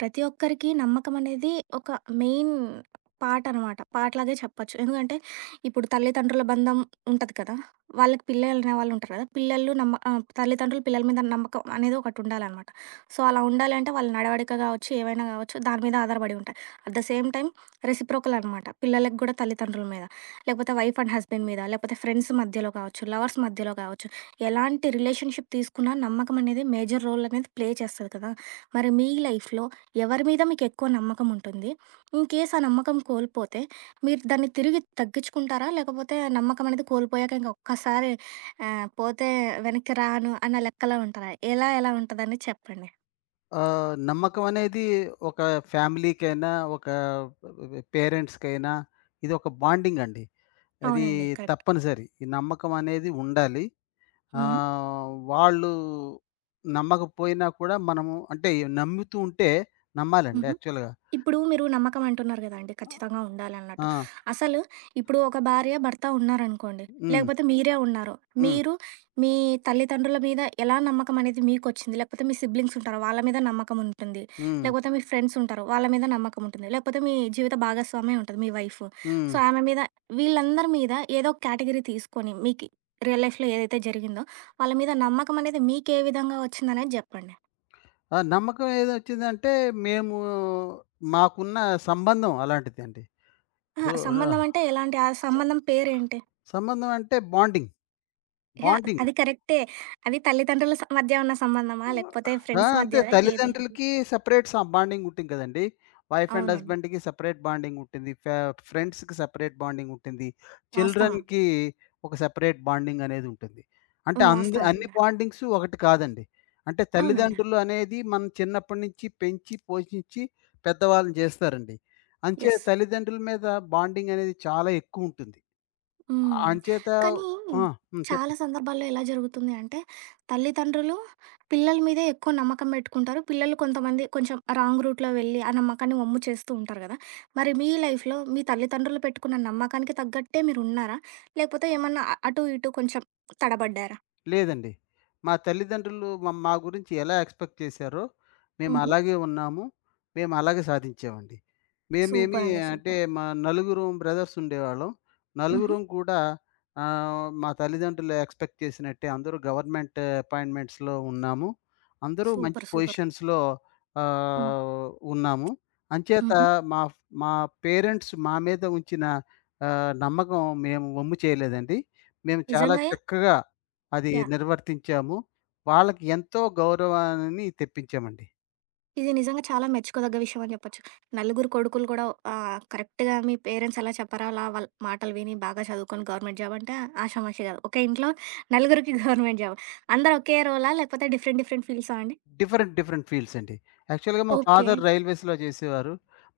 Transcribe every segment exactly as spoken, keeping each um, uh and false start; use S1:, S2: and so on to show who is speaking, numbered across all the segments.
S1: ప్రతి ఒక్కరికి నమ్మకం అనేది ఒక మెయిన్ పార్ట్ అనమాట. పార్ట్ లాగే చెప్పొచ్చు. ఎందుకంటే ఇప్పుడు తల్లిదండ్రుల బంధం ఉంటది కదా! వాళ్ళకి పిల్లలు అనేవాళ్ళుంటారు కదా! పిల్లలు నమ్మ ఆహ్, తల్లిదండ్రులు పిల్లల మీద నమ్మకం అనేది ఒకటుండాలనమాట. సో, అలా ఉండాలి అంటే వాళ్ళ నడవడిక కావచ్చు, ఏవైనా కావచ్చు దాని మీద ఆధారపడి ఉంటాయి. At the same time reciprocal అనమాట. పిల్లలకి కూడా తల్లిదండ్రుల మీద, లేకపోతే వైఫ్ అండ్ హస్బెండ్ మీద, లేకపోతే ఫ్రెండ్స్ మధ్యలో కావచ్చు, లవర్స్ మధ్యలో కావచ్చు. ఎలాంటి రిలేషన్‌షిప్ తీసుకున్నా నమ్మకం అనేది మేజర్ రోల్ అనేది ప్లే చేస్తది కదా! మరి మీ లైఫ్‌లో ఎవరి మీద మీకెక్కువ నమ్మకం ఉంటుంది? ఇన్ కేస్ ఆ నమ్మకం కోల్పోతే మీరు దాన్ని తిరిగి తగ్గించుకుంటారా? లేకపోతే నమ్మకం అనేది కోల్పోయాక ఇంక ఒక్కసారి ఆహ్, పోతే వెనక్కి రాను అన్న లెక్కలో ఉంటారా? ఎలా ఎలా ఉంటదని చెప్పండి?
S2: ఆహ్, నమ్మకం అనేది ఒక ఫ్యామిలీకైనా, ఒక పేరెంట్స్‌కైనా ఇది ఒక బాండింగ్ అండి. అది
S1: అవునండి. కరెక్ట్.
S2: తప్పనిసరి. ఈ నమ్మకం అనేది ఉండాలి.
S1: హ్మ్.
S2: ఆహ్, వాళ్ళు నమ్మకపోయినా కూడా మనము అంటే నమ్ముతూ ఉంటే నమ్మాలండి
S1: హుహు.
S2: యాక్చువల్‌గా.
S1: ఇప్పుడు మీరు నమ్మకం అంటున్నారు కదండీ! ఖచ్చితంగా ఉండాలి అన్నట్టు.
S2: ఆ!
S1: అసలు ఇప్పుడు ఒక భార్య, భర్త ఉన్నారనుకోండి.
S2: హ్మ్.
S1: లేకపోతే మీరే ఉన్నారు.
S2: హ్మ్.
S1: మీరు మీ తల్లిదండ్రుల మీద ఎలా నమ్మకం అనేది మీకొచ్చింది? లేకపోతే మీ సిబ్లింగ్స్ ఉంటారు. వాళ్ళ మీద నమ్మకం ఉంటుంది.
S2: హ్మ్.
S1: లేకపోతే మీ ఫ్రెండ్స్ ఉంటారు. వాళ్ళ మీద నమ్మకం ఉంటుంది. లేకపోతే మీ జీవిత భాగస్వామే ఉంటది. మీ వైఫ్.
S2: హ్మ్.
S1: సో, ఆమె మీద వీళ్ళందరి మీద ఏదో ఒక కేటగిరీ తీసుకొని మీకు రియల్ లైఫ్‌లో ఏదైతే జరిగిందో వాళ్ళ మీద నమ్మకం అనేది మీకు ఏ విధంగా వచ్చిందనేది జెప్పండి.
S2: ఆ నమ్మకం ఏదొచ్చిందంటే మేము మాకున్న సంబంధం అలాంటిదండి.
S1: అహా!
S2: ఇప్పుడు ర
S1: సంబంధం అంటే ఎలాంటి? ఆ
S2: స
S1: సంబంధం పేరేంటి?
S2: సంబంధం అంటే బాండింగ్.
S1: యాహ్!
S2: బాండింగ్.
S1: అది కరెక్టే. అది తల్లిదండ్రుల స్ మధ్య ఉన్న సంబంధమా? లేకపోతే
S2: ఆ!
S1: ఫ్రెండ్స్
S2: అంతే,
S1: మధ్యదా? ఏది?
S2: తల్లిదండ్రులకి సెపరేట్ స బాండింగ్ ఉంటుంది కదండీ. వైఫ్ అండ్
S1: అవునండి.
S2: హస్బాండ్‌కి సెపరేట్ బాండింగ్ ఉంటుంది. ఫ ఫ్రెండ్స్‌కి సెపరేట్ బాండింగ్ ఉంటుంది.
S1: వాస్తవం.
S2: చిల్డ్రన్‌కి ఒక సెపరేట్ బాండింగ్ అనేది ఉంటుంది. అంటే
S1: హ్మ్.
S2: అంద హ్మ్.
S1: వాస్తవం.
S2: అన్ని
S1: అండి.
S2: బాండింగ్స్ ఒకటి కాదండి. అంటే
S1: అవునండి.
S2: తల్లిదండ్రులు అనేది మనం చిన్నప్పటి నుంచి పెంచి, పోషించి పెద్దవాళ్ళని చేస్తారండి. అంచేత
S1: యెస్.
S2: తల్లిదండ్రుల మీద బాండింగ్ అనేది చాలా ఎక్కువ ఉంటుంది.
S1: హ్మ్.
S2: అంచేత
S1: కానీ
S2: ఆ! హ్మ్. చెప్పు.
S1: చాలా సందర్భాల్లో ఎలా జరుగుతుంది అంటే, తల్లిదండ్రులు పిల్లల మీదే ఎక్కువ నమ్మకం పెట్టుకుంటారు. పిల్లలు కొంతమంది కొంచెం రాంగ్ రూట్‌లో వెళ్ళి, ఆ నమ్మకాన్ని వమ్ము చేస్తూ ఉంటారు కదా! మరి మీ లైఫ్‌లో మీ తల్లిదండ్రులు పెట్టుకున్న నమ్మకానికి తగ్గట్టే మీరున్నారా? లేకపోతే ఏమన్నా అ అటు ఇటు కొంచెం తడబడ్డారా?
S2: లేదండి. మా తల్లిదండ్రులు మ మా గురించి ఎలా ఎక్స్‌పెక్ట్ చేశారో,
S1: హుహు.
S2: మేమలాగే ఉన్నాము. మేమలాగే సాధించామండి. మేమేమి
S1: సూపరండి.
S2: అంటే,
S1: సూపర్.
S2: మా నలుగురం బ్రదర్స్ ఉండేవాళ్ళం.
S1: హుహు.
S2: నలుగురం కూడా ఆహ్, మా తల్లిదండ్రులు ఎక్స్‌పెక్ట్ చేసినట్టే అందరూ గవర్నమెంట్ అపాయింట్మెంట్స్‌లో ఉన్నాము. అందరూ మంచి
S1: సూపర్. సూపర్.
S2: పొజిషన్స్‌లో
S1: హ్మ్.
S2: ఆహ్, ఉన్నాము. అంచేత
S1: హుహు.
S2: మా ఫ్ మా పేరెంట్స్ మా మీద ఉంచిన ఆహ్, నమ్మకం మేము వమ్ము చేయలేదండి. మేము చాలా
S1: నిజంగాయే
S2: చక్కగా అది
S1: యాహ్!
S2: నిర్వర్తించాము. వాళ్ళకి ఎంతో గౌరవాన్ని తెప్పించామండి.
S1: ఇది నిజంగా చాలా మెచ్చుకోదగ్గ విషయం అని చెప్పొచ్చు. నలుగురు కొడుకులు కూడా ఆహ్, కరెక్ట్‌గా మీ పేరెంట్స్ ఎలా చెప్పారో అలా వాళ్ళ మాటలు విని బాగా చదువుకొని గవర్నమెంట్ జాబ్ అంటే ఆషామాషి కాదు. ఒకే ఇంట్లో నలుగురికి గవర్నమెంట్ జాబ్. అందరూ ఒకే రోలా? లేకపోతే డిఫరెంట్ డిఫరెంట్ ఫీల్డ్సా అండి?
S2: డిఫరెంట్, డిఫరెంట్ ఫీల్డ్స్ అండి. యాక్చువల్‌గా మా
S1: ఓకే.
S2: ఫాదర్ రైల్వేస్‌లో చేసేవారు.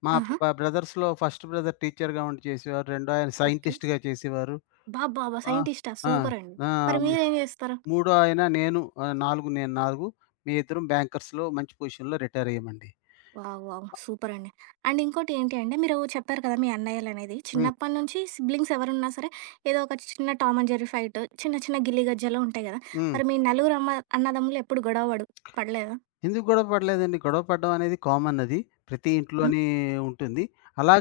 S2: మా ఆ!
S1: ఆహా!
S2: బ బ్రదర్స్‌లో ఫస్ట్ బ్రదర్ టీచర్‌గా ఉండి చేసేవారు. రెండో ఆయన
S1: ఓకే.
S2: సైంటిస్ట్‌గా చేసేవారు.
S1: అబ్బబ్బబ్బా!
S2: ఆ!
S1: సైంటిస్టా?
S2: ఆ!
S1: సూపరండి.
S2: ఆ!
S1: మరి మీరేం జేస్తారు?
S2: మూడో ఆయన, నేను ఆహ్, నాలుగు నేను నాలుగు మేమిద్దరం బ్యాంకర్స్‌లో మంచి పొజిషన్‌లో రిటైర్ అయ్యామండి.
S1: వావ్! వావ్! సూపర్ అండి. అండ్ ఇంకోటి ఏంటి అంటే మీరు చెప్పారు కదా మీ అన్నయ్యలనేది.
S2: హ్మ్.
S1: చిన్నప్పటి నుంచి సిబ్లింగ్స్ ఎవరున్నా సరే ఏదో ఒక చిన్న టామ్ అండ్ జెర్రీ ఫైట్, చిన్న చిన్న గిల్లి గజ్జాలు ఉంటాయి కదా!
S2: హ్మ్.
S1: మరి మీ నలుగురు అమ్మ అన్నదమ్ములు ఎప్పుడు గొడవ పడు పడలేదా?
S2: ఎందుకు గొడవ పడలేదండి? గొడవ పడడం అనేది కామన్ అది. ప్రతి
S1: హ్మ్.
S2: ఇంట్లోనే ఉంటుంది.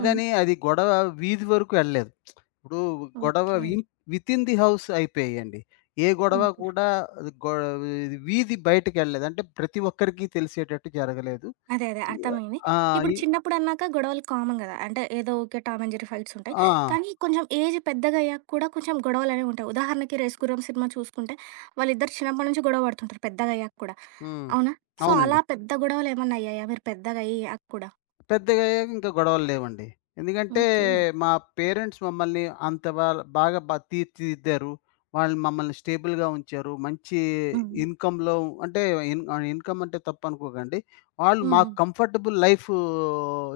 S1: హ్మ్.
S2: అది గొడవ వీధి వరకు ఎళ్ళలేదు. ఇప్పుడు గొడవ
S1: okay.
S2: Win within the house అయిపోయాయండి. ఏ గొడవ
S1: ఓకే.
S2: కూడా అది గొ ఇది వీధి బయటికెళ్ళలేదు. అంటే ప్రతి ఒక్కరికి తెలిసేటట్టు జరగలేదు.
S1: అదే అదే అర్థమైంది.
S2: ఆ!
S1: ఇప్పుడు
S2: ఈ
S1: చిన్నప్పుడు అన్నాక గొడవలు కామన్ కదా! అంటే ఏదో ఊకే టామ్ అండ్ జెర్రీ ఫైట్స్ ఉంటాయి.
S2: ఆ!
S1: కానీ కొంచెం ఏజ్ పెద్దగా అయ్యాక కూడా కొంచెం గొడవలనేవి ఉంటాయి. ఉదాహరణకి 'రేస్ గుర్రం' సినిమా చూసుకుంటే వాళ్ళిద్దరు చిన్నప్పటి నుంచి గొడవ పడుతుంటారు పెద్దగా అయ్యాక కూడా.
S2: హ్మ్.
S1: అవునా? సో,
S2: అవునండి.
S1: అలా పెద్ద గొడవలేమన్నా అయ్యాయా? మీరు పెద్దగయ్యాక కూడా?
S2: పెద్దగా అయ్యాక ఇంకా గొడవలు లేవండి. ఎందుకంటే
S1: ఓకే.
S2: మా పేరెంట్స్ మమ్మల్ని అంత బా బాగా బ తీర్చిదిద్దారు. వాళ్ళు మమ్మల్ని స్టేబుల్‌గా ఉంచారు. మంచి
S1: హ్మ్.
S2: ఇన్‌కమ్‌లో, అంటే ఇన్ ఆహ్, ఇన్‌కమ్ అంటే తప్పనుకోకండి. వాళ్ళు
S1: హ్మ్.
S2: మాకు కంఫర్టబుల్ లైఫ్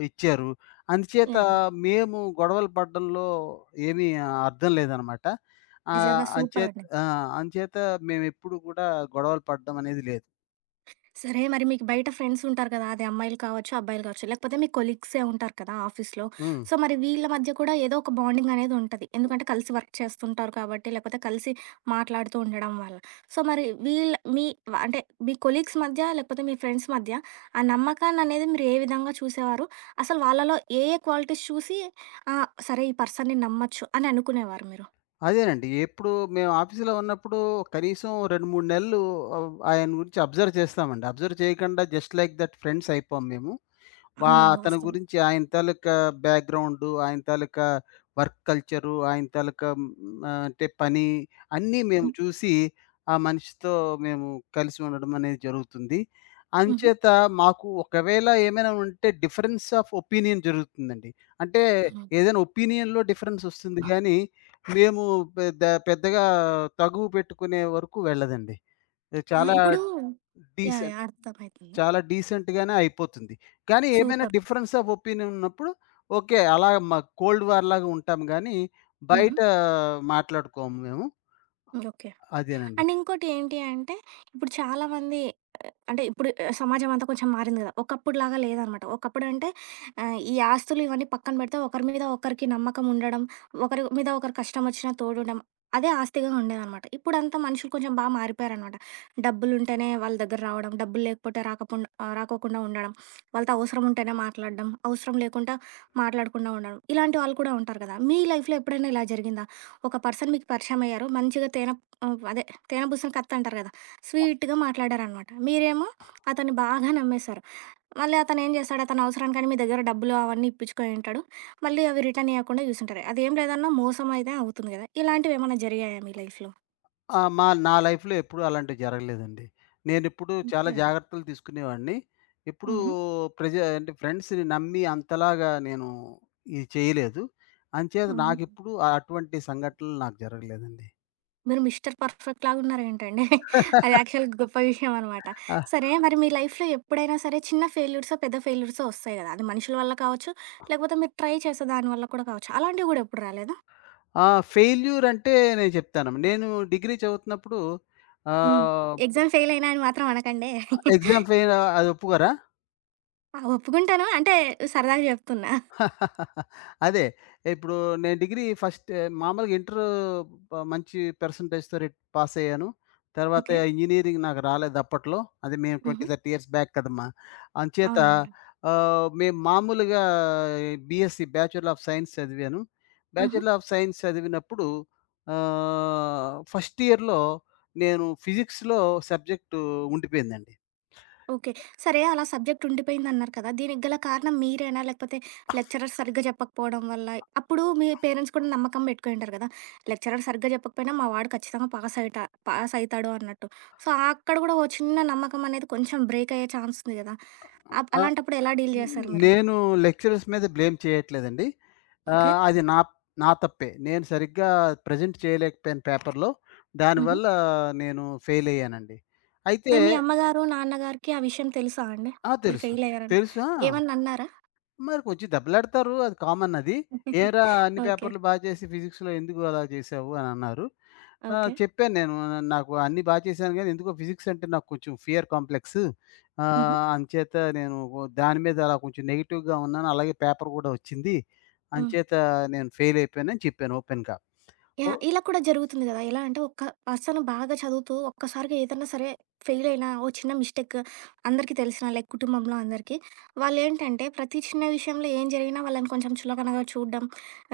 S2: ఇచ్చారు. అందుచేత
S1: యాహ్!
S2: మేము గొడవలు పడడంలో ఏమీ అర్థం లేదనమాట. ఆహ్,
S1: నిజంగా
S2: అంచేత
S1: సూపరండి.
S2: ఆ! అంచేత మేమెప్పుడు కూడా గొడవలు పడడం అనేది లేదు.
S1: సరే మరి మీకు బయట ఫ్రెండ్స్ ఉంటారు కదా! అది అమ్మాయిలు కావచ్చు, అబ్బాయిలు కావచ్చు. లేకపోతే మీ కొలీగ్సే ఉంటారు కదా ఆఫీస్‌లో.
S2: హ్మ్.
S1: సో, మరి వీళ్ళ మధ్య కూడా ఏదో ఒక బాండింగ్ అనేది ఉంటది. ఎందుకంటే కలిసి వర్క్ చేస్తుంటారు కాబట్టి, లేకపోతే కలిసి మాట్లాడుతూ ఉండడం వల్ల. సో, మరి వీళ్ళ మీ వ అంటే మీ కొలీగ్స్ మధ్య, లేకపోతే మీ ఫ్రెండ్స్ మధ్య ఆ నమ్మకాన్ని అనేది మీరు ఏ విధంగా చూసేవారు? అసలు వాళ్ళలో ఏ ఏ క్వాలిటీస్ చూసి ఆ! సరే ఈ పర్సన్‌ని నమ్మొచ్చు అని అనుకునేవారు మీరు?
S2: అదేనండి. ఎప్పుడు మేము ఆఫీస్‌లో ఉన్నప్పుడు కనీసం రెండు, మూడు నెలలు ఆహ్, ఆయన గురించి అబ్జర్వ్ చేస్తామండి. అబ్జర్వ్ చేయకుండా జస్ట్ లైక్ దట్ ఫ్రెండ్స్ అయిపోయాం మేము. వా
S1: అవునవును.
S2: అతని
S1: వాస్తవం.
S2: గురించి, ఆయన తాలూకా బ్యాక్‌గ్రౌండు, ఆయన తాలూకా వర్క్ కల్చరు, ఆయన తాలూకా హ్మ్, ఆహ్, అంటే పని అన్నీ మేము
S1: హ్మ్.
S2: చూసి, ఆ మనిషితో మేము కలిసి ఉండడం అనేది జరుగుతుంది.
S1: హుహు.
S2: అంచేత మాకు ఒకవేళ ఏమైనా ఉంటే డిఫరెన్స్ ఆఫ్ ఒపీనియన్ జరుగుతుందండి. అంటే
S1: హ్మ్.
S2: ఏదైనా ఒపీనియన్‌లో డిఫరెన్స్ వస్తుంది గానీ, మేము పెద్ద పెద్దగా తగువు పెట్టుకునే వరకు వెళ్ళదండి. ఇది
S1: ఆ!
S2: చాలా
S1: ఇప్పుడు యాహ్!
S2: డీసె
S1: యాహ్! అర్థమైతుంది.
S2: చాలా డీసెంట్‌గానే అయిపోతుంది. కానీ ఏమైనా
S1: సూపర్.
S2: డిఫరెన్స్ ఆఫ్ ఒపీనియన్ ఉన్నప్పుడు ఓకే. అలా మ కోల్డ్ వార్ లాగా ఉంటాం గానీ,
S1: హుహు.
S2: బయట మాట్లాడుకోము మేము.
S1: ఓకే.
S2: అదేనండి.
S1: అండ్ ఇంకోటి ఏంటి అంటే, ఇప్పుడు చాలామంది అంటే ఇప్పుడు ఆహ్, సమాజం అంతా కొంచెం మారింది గదా! ఒకప్పుడులాగా లేదనమాట. ఒకప్పుడంటే ఆహ్, ఈ ఆస్తులు ఇవన్నీ పక్కన బెడితే ఒకరి మీద ఒకరికి నమ్మకం ఉండడం, ఒకరి మీద ఒకరు కష్టమొచ్చినా తోడుండడం. అదే ఆస్తిగా ఉండేదనమాట. ఇప్పుడంతా మనుషులు కొంచెం బా మారిపోయారనమాట. డబ్బులుంటేనే వాళ్ళ దగ్గర రావడం, డబ్బులు లేకపోతే రాకపోండ ఆహ్, రాకోకుండా ఉండడం. వాళ్ళతో అవసరం ఉంటేనే మాట్లాడడం, అవసరం లేకుండా మాట్లాడకుండా ఉండడం. ఇలాంటి వాళ్ళు కూడా ఉంటారు కదా! మీ లైఫ్‌లో ఎప్పుడైనా ఇలా జరిగిందా? ఒక పర్సన్ మీకు పరిచయమయ్యారు. మంచిగా తేనె ఆహ్, అదే తేనె పూసిన కత్తంటారు గదా! స్వీట్‌గా మాట్లాడారనమాట. మీరేమో అతన్ని బాగా నమ్మేశారు. మళ్ళీ అతను ఏం చేస్తాడు, అతని అవసరానికని మీ దగ్గర డబ్బులు అవన్నీ ఇప్పించుకొని ఉంటాడు. మళ్ళీ అవి రిటర్న్ ఇయ్యకుండా చూసుంటారు. అదేం లేదన్నా మోసం అయితే అవుతుంది కదా! ఇలాంటివేమన్నా జరిగాయా మీ లైఫ్‌లో?
S2: ఆ! మా నా లైఫ్‌లో ఎప్పుడూ అలాంటివి జరగలేదండి. నేనెప్పుడూ చాలా
S1: ఓకే అండి.
S2: జాగ్రత్తలు తీసుకునేవాడిని. ఎప్పుడూ
S1: హుహు.
S2: ప్రెజ అంటే ఫ్రెండ్స్‌ని నమ్మి అంతలాగా నేను ఇది చేయలేదు. అంచేత
S1: హ్మ్.
S2: నాకెప్పుడూ అటువంటి సంఘటనలు నాకు జరగలేదండి.
S1: మీరు మిస్టర్ పర్ఫెక్ట్ లాగా ఉన్నారేంటండి? అది యాక్చువల్ గొప్ప విషయం అనమాట. సరే మరి మీ లైఫ్‌లో ఎప్పుడైనా సరే చిన్న ఫెయిల్యూర్సో, పెద్ద ఫెయిల్యూర్సో వస్తాయి కదా! అది మనుషుల వల్ల కావచ్చు, లేకపోతే మీరు ట్రై చేసే దాని వల్ల కూడా కావచ్చు. అలాంటివి కూడా ఎప్పుడు రాలేదా?
S2: ఆ! ఫెయిల్యూర్ అంటే నేను చెప్తాను. నేను డిగ్రీ చదువుతున్నప్పుడు
S1: హ్మ్.
S2: ఆహ్,
S1: ఎగ్జామ్ ఫెయిల్ అయినా అని మాత్రం అనకండే.
S2: ఎగ్జామ్ ఫెయిల్ అది ఒప్పుకోరా?
S1: ఆ! ఒప్పుకుంటాను. అంటే సరదాగా జెప్తున్నా.
S2: అదే. ఇప్పుడు నేను డిగ్రీ ఫస్ట్ ఏ, మామూలుగా ఇంటర్ ప మంచి పర్సెంటేజ్‌తో రెట్ పాస్ అయ్యాను. తర్వాత
S1: ఓకే.
S2: ఇంజినీరింగ్ నాకు రాలేదు అప్పట్లో. అది మేము ఇరవై,
S1: హుహు.
S2: ముప్ఫై ఇయర్స్ బ్యాక్ కదమ్మా! అంచేత
S1: అవునవునులే.
S2: ఆహ్, మేము మామూలుగా బీఎస్సీ బ్యాచలర్ ఆఫ్ సైన్స్ చదివాను.
S1: హుహు.
S2: బ్యాచలర్ ఆఫ్ సైన్స్ చదివినప్పుడు ఆహ్, ఫస్ట్ ఇయర్‌లో నేను ఫిజిక్స్‌లో సబ్జెక్ట్ ఉండిపోయిందండి.
S1: ఓకే. సరే అలా సబ్జెక్ట్ ఉండిపోయిందన్నారు కదా! దీనికి గల కారణం మీరేనా? లేకపోతే లెక్చరర్ సరిగ్గా చెప్పకపోవడం వల్ల? అప్పుడు మీ పేరెంట్స్ కూడా నమ్మకం బెట్టుకునింటారు గదా! లెక్చరర్ సరిగ్గా జెప్పకపోయినా మా వాడు ఖచ్చితంగా పాస్ అయితా పాస్ అయితాడు అన్నట్టు. సో, అక్కడ గూడా ఓ చిన్న నమ్మకం అనేది కొంచెం బ్రేక్ అయ్యే ఛాన్స్ ఉంది గదా! అప్
S2: ఆ!
S1: అలాంటప్పుడు ఎలా డీల్ జేశారు మీరు?
S2: నేను లెక్చరర్స్ మీద బ్లేమ్ చేయట్లేదండి.
S1: ఓకే.
S2: ఆహ్, అది నా నా తప్పే. నేను సరిగ్గా ప్రెజెంట్ చేయలేకపోయాను పేపర్‌లో.
S1: హుహు.
S2: దానివల్ల నేను ఫెయిల్ అయ్యానండి. అయితే
S1: మరి మీ అమ్మగారు, నాన్నగారికి ఆ విషయం తెలుసా అండి?
S2: ఆ!
S1: మీరు
S2: తెలుసు.
S1: ఫెయిల్ అయ్యారని?
S2: తెలుసా?
S1: ఏమన్నా అన్నారా?
S2: మరి కొంచెం దెబ్బలాడతారు. అది కామన్ అది. "ఏరా అన్ని
S1: ఓకే.
S2: పేపర్‌లు బా చేసి ఫిజిక్స్‌లో ఎందుకు అలా చేశావు?" అని అన్నారు. ఆహ్,
S1: ఓకే.
S2: చెప్పాను నేను. "నా- "నాకు అన్నీ బా చేశాను గానీ, ఎందుకో ఫిజిక్స్ అంటే నాకు కొంచెం ఫియర్ కాంప్లెక్స్.
S1: హుహు.
S2: ఆహ్, అంచేత నేను ఓ- దాని మీద అలా కొంచెం నెగెటివ్‌గా ఉన్నాను. అలాగే పేపర్ కూడా వచ్చింది.
S1: హ్మ్.
S2: అంచేత నేను ఫెయిల్ అయిపోయాను" అని చెప్పాను ఓపెన్‌గా. Oh
S1: yeah! ఇలా కూడా జరుగుతుంది గదా! ఎలా అంటే ఒక్క పర్సన్ బాగా చదువుతూ ఒక్కసారిగా ఏదన్నా సరే ఫెయిల్ అయినా, ఓ చిన్న మిస్టేక్ అందరికీ తెలిసిన లైక్ కుటుంబంలో అందరికీ. వాళ్ళేంటంటే ప్రతి చిన్న విషయంలో ఏం జరిగినా వాళ్ళని కొంచెం చులకనగా చూడడం,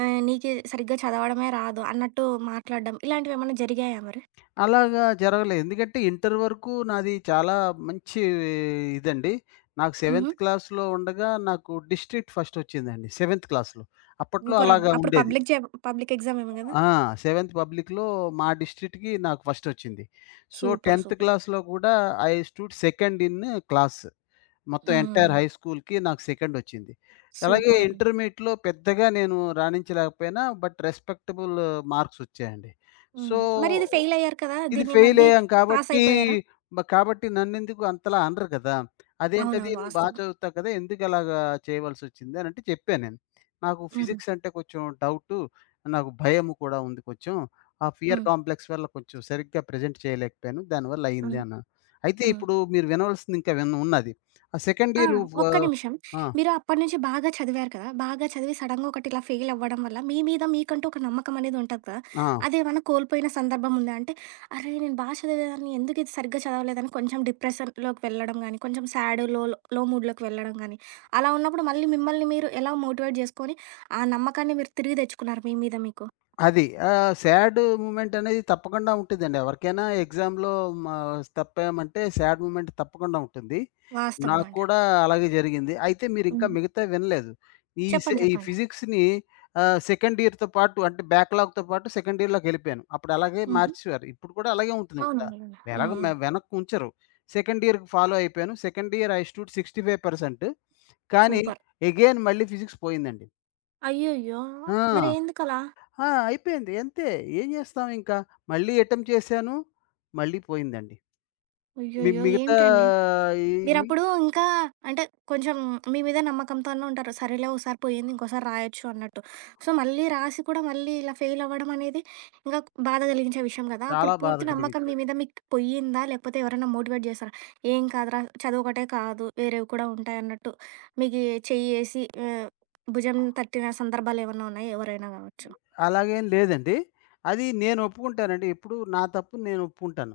S1: ఆహ్, నీకు సరిగ్గా చదవడమే రాదు అన్నట్టు మాట్లాడడం ఇలాంటివేమన్నా జరిగాయా మరి?
S2: అలాగా జరగలేదు. ఎందుకంటే ఇంటర్ వరకు నాది చాలా మంచి ఇదండి. నాకు
S1: హుహు.
S2: సెవెంత్ క్లాస్‌లో ఉండగా నాకు డిస్ట్రిక్ట్ ఫస్ట్ వచ్చిందండి. సెవెంత్ క్లాస్‌లో. అప్పట్లో
S1: సూపరండి.
S2: అలాగా
S1: అప్పుడు
S2: ఉండేది.
S1: పబ్లిక్ జా పబ్లిక్ ఎగ్జామ్ ఏమో గదా!
S2: ఆ! సెవెంత్ పబ్లిక్‌లో మా డిస్ట్రిక్ట్‌కి నాకు ఫస్ట్ వచ్చింది. So,
S1: super.
S2: 10థ్
S1: సూపర్.
S2: క్లాస్‌లో కూడా I stood second in class. మొత్తం
S1: హ్మ్.
S2: ఎంటైర్ హై స్కూల్‌కి నాకు సెకండ్ వచ్చింది. అలాగే
S1: సూపరండి.
S2: ఇంటర్మీడియేట్‌లో పెద్దగా నేను రాణించలేకపోయినా బట్ రెస్పెక్టబుల్ మార్క్స్ వచ్చాయండి. సో,
S1: హుహు. మరి ఇది ఫెయిల్ అయ్యారు కదా!
S2: ఇది
S1: దీన్ని మళ్ళీ
S2: ఫెయిలయ్యాం
S1: పాస్
S2: కాబట్టి
S1: అయిపోయారా?
S2: మ కాబట్టి నన్నెందుకు అంతలా అనరు కదా! అదేంటది
S1: అవునవును.
S2: నువ్వు బా
S1: వాస్తవం.
S2: చదువుతావు కదా! ఎందుకలాగా చేయవలసొచ్చింది అనంటే చెప్పా నేను. నాకు
S1: హుహు.
S2: ఫిజిక్స్ అంటే కొంచెం డౌటు. నాకు భయం కూడా ఉంది కొంచెం. ఆ ఫియర్
S1: హ్మ్.
S2: కాంప్లెక్స్ వల్ల కొంచెం సరిగ్గా ప్రెజెంట్ చేయలేకపోయాను. దానివల్ల అయింది
S1: హ్మ్.
S2: అన్నాను. అయితే
S1: హ్మ్.
S2: ఇప్పుడు మీరు వినవలసింది ఇంకా విన్ ఉన్నది. ఆ సెకండ్
S1: ఆ!
S2: ఇయరు వ
S1: ఒక్క నిమిషం.
S2: ఆ!
S1: మీరు అప్పటి నుంచి బాగా చదివారు కదా! బాగా చదివి సడెన్‌గా ఒకటి ఇలా ఫెయిల్ అవ్వడం వల్ల మీ మీద మీకంటూ ఒక నమ్మకం అనేది ఉంటది కదా!
S2: ఆ!
S1: అదేమన్నా కోల్పోయిన సందర్భం ఉందా? అంటే అరే! నేను బా చదివేదాన్ని ఎందుకు ఇది సరిగ్గా చదవలేదని కొంచెం డిప్రెషన్‌లోకి వెళ్ళడం గానీ, కొంచెం సాడ్, లో లో మూడ్‌లోకి వెళ్ళడం గానీ, అలా ఉన్నప్పుడు మళ్ళీ మిమ్మల్ని మీరు ఎలా మోటివేట్ చేసుకొని ఆ నమ్మకాన్ని మీరు తిరిగి తెచ్చుకున్నారు మీ మీద మీకు?
S2: అది. ఆహ్, సాడ్ మూమెంట్ అనేది తప్పకుండా ఉంటదండి. ఎవరికైనా ఎగ్జామ్‌లో మా తప్పామంటే సాడ్ మూమెంట్ తప్పకుండా ఉంటుంది.
S1: వాస్తవం
S2: నాకు
S1: అండి.
S2: కూడా అలాగే జరిగింది. అయితే మీరింకా
S1: హ్మ్.
S2: మిగతావి వినలేదు. ఈ సె
S1: చెప్పండి.
S2: ఈ
S1: చెప్పండి.
S2: ఫిజిక్స్‌ని ఆహ్, సెకండ్ ఇయర్‌తో పాటు, అంటే బ్యాక్‌లాగ్‌తో పాటు సెకండ్ ఇయర్‌లోకెళ్ళిపోయాను. అప్పుడు అలాగే
S1: హుహు.
S2: మార్చేవారు. ఇప్పుడు కూడా అలాగే ఉంటుంది ఇక్కడ.
S1: అవునవునులెండి. హ్మ్.
S2: ఎలాగో మే
S1: హ్మ్.
S2: వెనక్కి ఉంచరు. సెకండ్ ఇయర్‌కి ఫాలో అయిపోయాను. సెకండ్ ఇయర్ ఐ స్టూడ్ అరవై ఐదు పర్సెంట్, కానీ
S1: సూపర్.
S2: అగైన్ మళ్ళీ ఫిజిక్స్ పోయిందండి.
S1: అయ్యయ్యో!
S2: ఆ!
S1: మరెందుకలా?
S2: ఆ! అయిపోయింది. అంతే. ఏం చేస్తాం ఇంకా. మళ్ళీ అటెంప్ట్ చేశాను. మళ్ళీ పోయిందండి. మి
S1: అయ్యయ్యో!
S2: మిగతా
S1: ఏంటండి?
S2: ఈ మి
S1: మీరప్పుడు ఇంకా అంటే కొంచెం మీ మీద నమ్మకంతోనే ఉంటారు. సరేలే ఓసారి పోయింది ఇంకోసారి రాయొచ్చు అన్నట్టు. సో, మళ్ళీ రాసి కూడా మళ్ళీ ఇలా ఫెయిల్ అవ్వడం అనేది ఇంకా బాధ కలిగించే విషయం కదా!
S2: చాలా
S1: అప్పుడు
S2: బాధ
S1: పూర్తి నమ్మకం
S2: కలిగించాయి.
S1: మీ మీద మీకు పొయ్యిందా? లేకపోతే ఎవరైనా మోటివేట్ చేశారా? "ఏం కాదురా చదువొకటే కాదు వేరేవి కూడా ఉంటాయన్నట్టు" మీకి చెయ్యేసి ఆహ్, భుజం తట్టిన సందర్భాలేమన్నా ఉన్నాయా? ఎవరైనా గావచ్చు.
S2: అలాగేం లేదండి. అది నేను ఒప్పుకుంటానండి. ఎప్పుడు నా తప్పు నేను ఒప్పుకుంటాను.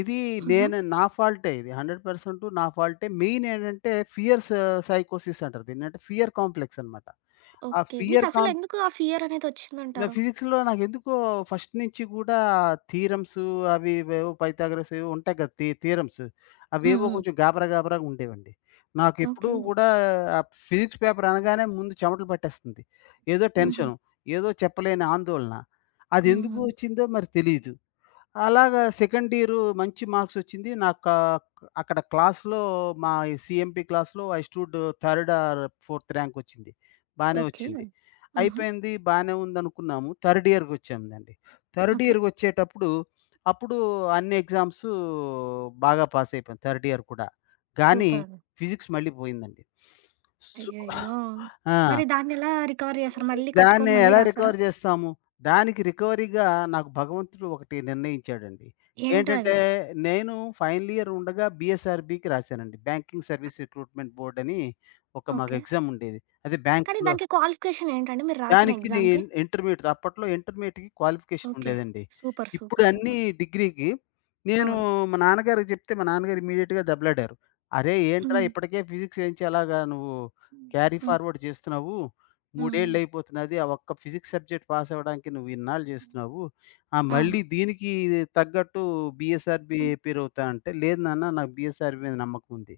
S2: ఇది
S1: హుహు.
S2: నేను నా ఫాల్టే ఇది. వంద పర్సెంట్ నా ఫాల్టే. మెయిన్ ఏంటంటే ఫియర్స్ సైకోసిస్ అంటారు దీన్ని. అంటే ఫియర్ కాంప్లెక్స్ అన్నమాట. ఆ
S1: ఓకే.
S2: ఫియర్ కాం
S1: మీకసలెందుకు ఆ
S2: నా
S1: ఫియరనేదొచ్చిందంటారు?
S2: ఫిజిక్స్‌లో నాకెందుకో ఫస్ట్ నుంచి కూడా థీరమ్స్, అవి ఇవేవో పైథాగరస్ ఏవో ఉంటాయి కదా! థీ థీరమ్స్, హ్మ్.
S1: హ్మ్.
S2: అవేవో
S1: హ్మ్.
S2: కొంచెం గాబరా గాబరాగా ఉండేవండి. నాకెప్పుడూ
S1: ఓకే.
S2: కూడా ఆ ఫిజిక్స్ పేపర్ అనగానే ముందు చెమటలు పట్టేస్తుంది. ఏదో హ్మ్.
S1: హుహు.
S2: టెన్షను, ఏదో చెప్పలేని ఆందోళన.
S1: హ్మ్.
S2: అదెందుకు
S1: హ్మ్.
S2: వచ్చిందో మరి తెలీదు. అలాగా సెకండ్ ఇయరు మంచి మార్క్సొచ్చింది. నాకా అక్కడ క్లాస్‌లో మా ఈ సీఎంపీ క్లాస్‌లో I stood third or fourth ర్యాంకొచ్చింది. బానే
S1: ఓకే.
S2: వచ్చింది.
S1: హుహు.
S2: అయిపోయింది. బానే ఉందనుకున్నాము. థర్డ్ ఇయర్‌కొచ్చానండి. Third
S1: okay.
S2: ఇయర్‌కొచ్చేటప్పుడు అప్పుడు అన్ని ఎగ్జామ్సు బాగా పాస్ అయిపోయాను థర్డ్ ఇయర్ కూడా. కానీ
S1: సూపరండి.
S2: ఫిజిక్స్ మళ్ళీ పోయిందండి. సో
S1: అయ్యయ్యో!
S2: ఆ!
S1: మరి దాన్నెలా రికవర్ చేసారు? మళ్ళీ
S2: దాన్ని
S1: కట్టుకొని మళ్ళీ
S2: ఎలా
S1: రాసారా?
S2: రికవర్ జేస్తాము? దానికి రికవరీగా నాకు భగవంతుడు ఒకటి నిర్ణయించాడండి.
S1: ఏంటో
S2: ఏంటంటే,
S1: అది?
S2: నేను ఫైనల్ ఇయర్ ఉండగా బీఎస్ఆర్‌బీకి రాశానండి. బ్యాంకింగ్ సర్వీస్ రిక్రూట్‌మెంట్ బోర్డ్ అని ఒక మాకు
S1: ఓకే.
S2: ఎగ్జామ్ ఉండేది. అది
S1: కానీ
S2: బ్యాంక్స్‌లో.
S1: దానికి క్వాలిఫికేషన్ ఏంటండి మీరు రాసిన
S2: దానికి నే
S1: ఎగ్జామ్‌కి?
S2: ఇన్ ఇంటర్మీడియేట్ అప్పట్లో ఇంటర్మీడియేట్‌కి క్వాలిఫికేషన్
S1: ఓకే.
S2: ఉండేదండి.
S1: సూపర్.
S2: ఇప్పుడు
S1: సూపర్.
S2: అన్నీ
S1: సూపర్.
S2: డిగ్రీకి. నేను
S1: అవును.
S2: మా నాన్నగారికి చెప్తే మా నాన్నగారు ఇమ్మీడియేట్‌గా దెబ్బలాడారు. "అరేయ్! ఏంట్రా
S1: హ్మ్.
S2: ఇప్పటికే ఫిజిక్స్ ఏంచి అలాగా నువ్వు
S1: హ్మ్.
S2: క్యారీ
S1: హ్మ్.
S2: ఫార్వర్డ్ చేస్తున్నావు.
S1: హ్మ్.
S2: మూడేళ్లయిపోతున్నది. ఆ ఒక్క ఫిజిక్స్ సబ్జెక్ట్ పాస్ అవ్వడానికి నువ్వు ఇన్నాళ్ళు చేస్తున్నావు. ఆ! మళ్ళీ
S1: అవును.
S2: దీనికి తగ్గట్టు బీఎస్ఆర్‌బీ
S1: హ్మ్.
S2: ప్రిపేర్ అవుతా" అంటే, "లేదు నాన్న, నాకు బీఎస్ఆర్‌బీ మీద నమ్మకం ఉంది.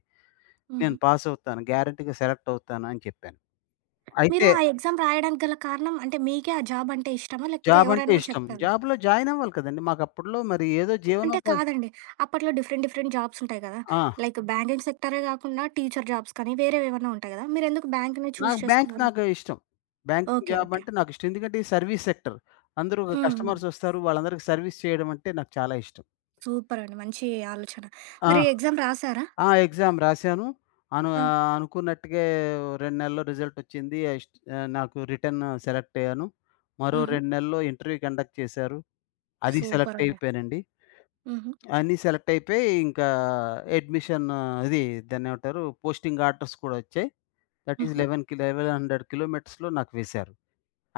S2: నేను
S1: హుహు.
S2: పాస్ అవుతాను. గ్యారంటీగా సెలెక్ట్ అవుతాను" అని చెప్పాను.
S1: మీరు
S2: అయితే
S1: ఆ ఎగ్జామ్ రాయడానికి గల కారణం అంటే మీకే ఆ జాబ్ అంటే ఇష్టమా? లేకపోతే
S2: జాబ్ అంటే
S1: ఎవరైనా
S2: ఇష్టం.
S1: చెప్పారా?
S2: జాబ్‌లో జాయిన్ అవ్వాలి కదండీ! మాకప్పట్లో మరి ఏదో
S1: అంటే
S2: జీవనోపాధి.
S1: కాదండి. అప్పట్లో డిఫరెంట్ డిఫరెంట్ జాబ్స్ ఉంటాయి కదా!
S2: ఆ!
S1: లైక్ బ్యాంకింగ్ సెక్టరే గాకుండా టీచర్ జాబ్స్ కానీ వేరేవేవన్నా ఉంటాయి గదా! మీరెందుకు బ్యాంక్‌ని చూజ్
S2: నాకు బ్యాంక్,
S1: చేసుకున్నారు?
S2: నాకు ఇష్టం. Banking
S1: okay.
S2: Job
S1: okay.
S2: అంటే నాకు ఇష్టం. ఎందుకంటే ఇది సర్వీస్ సెక్టర్. అందరూ
S1: హ్మ్. హ్మ్.
S2: కస్టమర్స్ వస్తారు. వాళ్ళందరికీ సర్వీస్ చేయడం అంటే నాకు చాలా ఇష్టం.
S1: సూపర్ అండి. మంచి ఆలోచన.
S2: ఆ!
S1: మరి ఎగ్జామ్ రాసారా?
S2: ఆ! ఎగ్జామ్ రాశాను. అను
S1: ఆ!
S2: ఆహ్, అనుకున్నట్టుగే రెండు నెలల్లో రిజల్ట్ వచ్చింది. అస్ట్ ఆహ్, నాకు రిటర్న్ సెలెక్ట్ అయ్యాను. మరో
S1: హుహు.
S2: రెండు నెలల్లో ఇంటర్వ్యూ కండక్ట్ చేశారు. అది
S1: సూపర్
S2: సెలెక్ట్
S1: అండి.
S2: అయిపోయానండి.
S1: హుహు.
S2: అన్నీ సెలెక్ట్ అయిపోయి, ఇంకా అడ్మిషన్, ఇది దాన్నేమంటారు, పోస్టింగ్ ఆర్డర్స్ కూడా వచ్చాయి. దట్ ఈస్
S1: హుహు.
S2: 11కి పదకొండు వందల కిలోమీటర్స్‌లో నాకు వేశారు.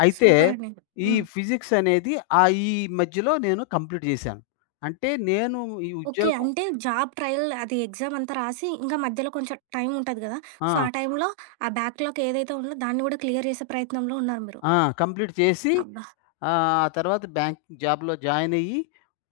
S2: అయితే
S1: సూపర్ అండి.
S2: ఈ
S1: హ్మ్.
S2: ఫిజిక్స్ అనేది ఆహ్, ఈ మధ్యలో నేను కంప్లీట్ చేశాను. అంటే నేను ఈ
S1: ఓకే.
S2: ఉద్యోగం
S1: అంటే జాబ్ ట్రయల్ అది ఎగ్జామ్ అంతా రాసి ఇంకా మధ్యలో కొంచెం టైం ఉంటది గదా! సో,
S2: ఆ!
S1: ఆ టైంలో ఆ బ్యాక్‌లాగ్ ఏదైతే ఉందో దాన్ని గూడా క్లియర్ చేసే ప్రయత్నంలో ఉన్నారు మీరు.
S2: ఆ! కంప్లీట్ చేసి
S1: అబ్బా!
S2: ఆహ్, ఆ తర్వాత బ్యాంక్ జాబ్‌లో జాయిన్ అయ్యి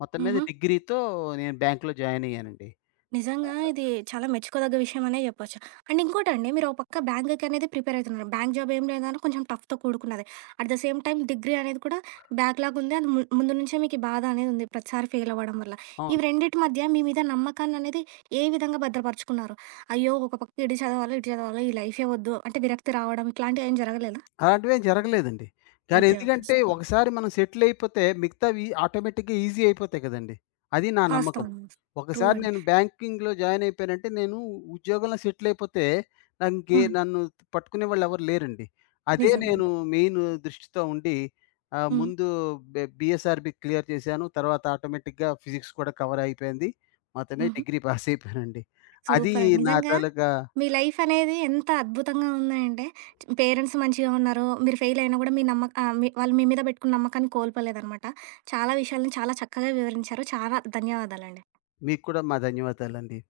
S2: మొత్తం మీద
S1: హుహు.
S2: డిగ్రీతో నేను బ్యాంక్‌లో జాయిన్ అయ్యానండి.
S1: నిజంగా ఇది చాలా మెచ్చుకోదగ్గ విషయం అనే చెప్పొచ్చు. అండ్ ఇంకోటండి మీరు ఒక పక్క బ్యాంక్‌కి అనేది ప్రిపేర్ అవుతున్నారు. బ్యాంక్ జాబ్ ఏం లేదన్నా కొంచెం టఫ్‌తో కూడుకున్నదే. At the same time degree అనేది కూడా బ్యాక్‌లాగ్ ఉంది. అది ము ముందు నుంచే మీకు ఈ బాధ అనేది ఉంది. ప్రతిసారి ఫెయిల్ అవ్వడం వల్ల.
S2: అవును.
S1: ఇవి రెండిటి మధ్య మీ మీద నమ్మకాన్ని అనేది ఏ విధంగా భద్రపరుచుకున్నారు? అయ్యో! ఒక పక్క ఇది చదవాలి, ఇటు చదవాలి, ఈ లైఫే వద్దు అంటే విరక్తి రావడం ఇట్లాంటివి ఏం జరగలేదా?
S2: అలాంటివేం జరగలేదండి. కానీ
S1: ఓకే. ఓకే.
S2: ఎందుకంటే
S1: సూపర్.
S2: ఒకసారి మనం సెటిల్ అయిపోతే మిగతావి ఆటోమేటిక్‌గా ఈజీ అయిపోతాయి కదండీ! అది నా నమ్మకం.
S1: వాస్తవం. ట్రూ
S2: ఒకసారి
S1: అండి.
S2: నేను బ్యాంకింగ్‌లో జాయిన్ అయిపోయానంటే నేను ఉద్యోగంలో సెటిల్ అయిపోతే నాకు ఇంకే
S1: హ్మ్.
S2: నన్ను పట్టుకునేవాళ్ళు ఎవరు లేరండి. అదే
S1: నిజం. నిజం.
S2: నేను మెయిన్ దృష్టితో ఉండి ఆహ్,
S1: హ్మ్.
S2: ముందు బె బీఎస్ఆర్‌బీ క్లియర్ చేశాను. తర్వాత ఆటోమేటిక్‌గా ఫిజిక్స్ కూడా కవర్ అయిపోయింది. మొత్తమే
S1: హుహు.
S2: డిగ్రీ పాస్ అయిపోయానండి. అది
S1: సూపరండి.
S2: నా
S1: నిజంగా
S2: తాలూకా.
S1: మీ లైఫ్ అనేది ఎంత అద్భుతంగా ఉందంటే, పేరెంట్స్ మంచిగా ఉన్నారు. మీరు ఫెయిల్ అయినా కూడా మీ నమ్మక ఆహ్, మీ వాళ్ళు మీ మీద పెట్టుకున్న నమ్మకాన్ని కోల్పోలేదనమాట. చాలా విషయాలను చాలా చక్కగా వివరించారు. చాలా ధన్యవాదాలండి.
S2: మీకు కూడా మా ధన్యవాదాలండి.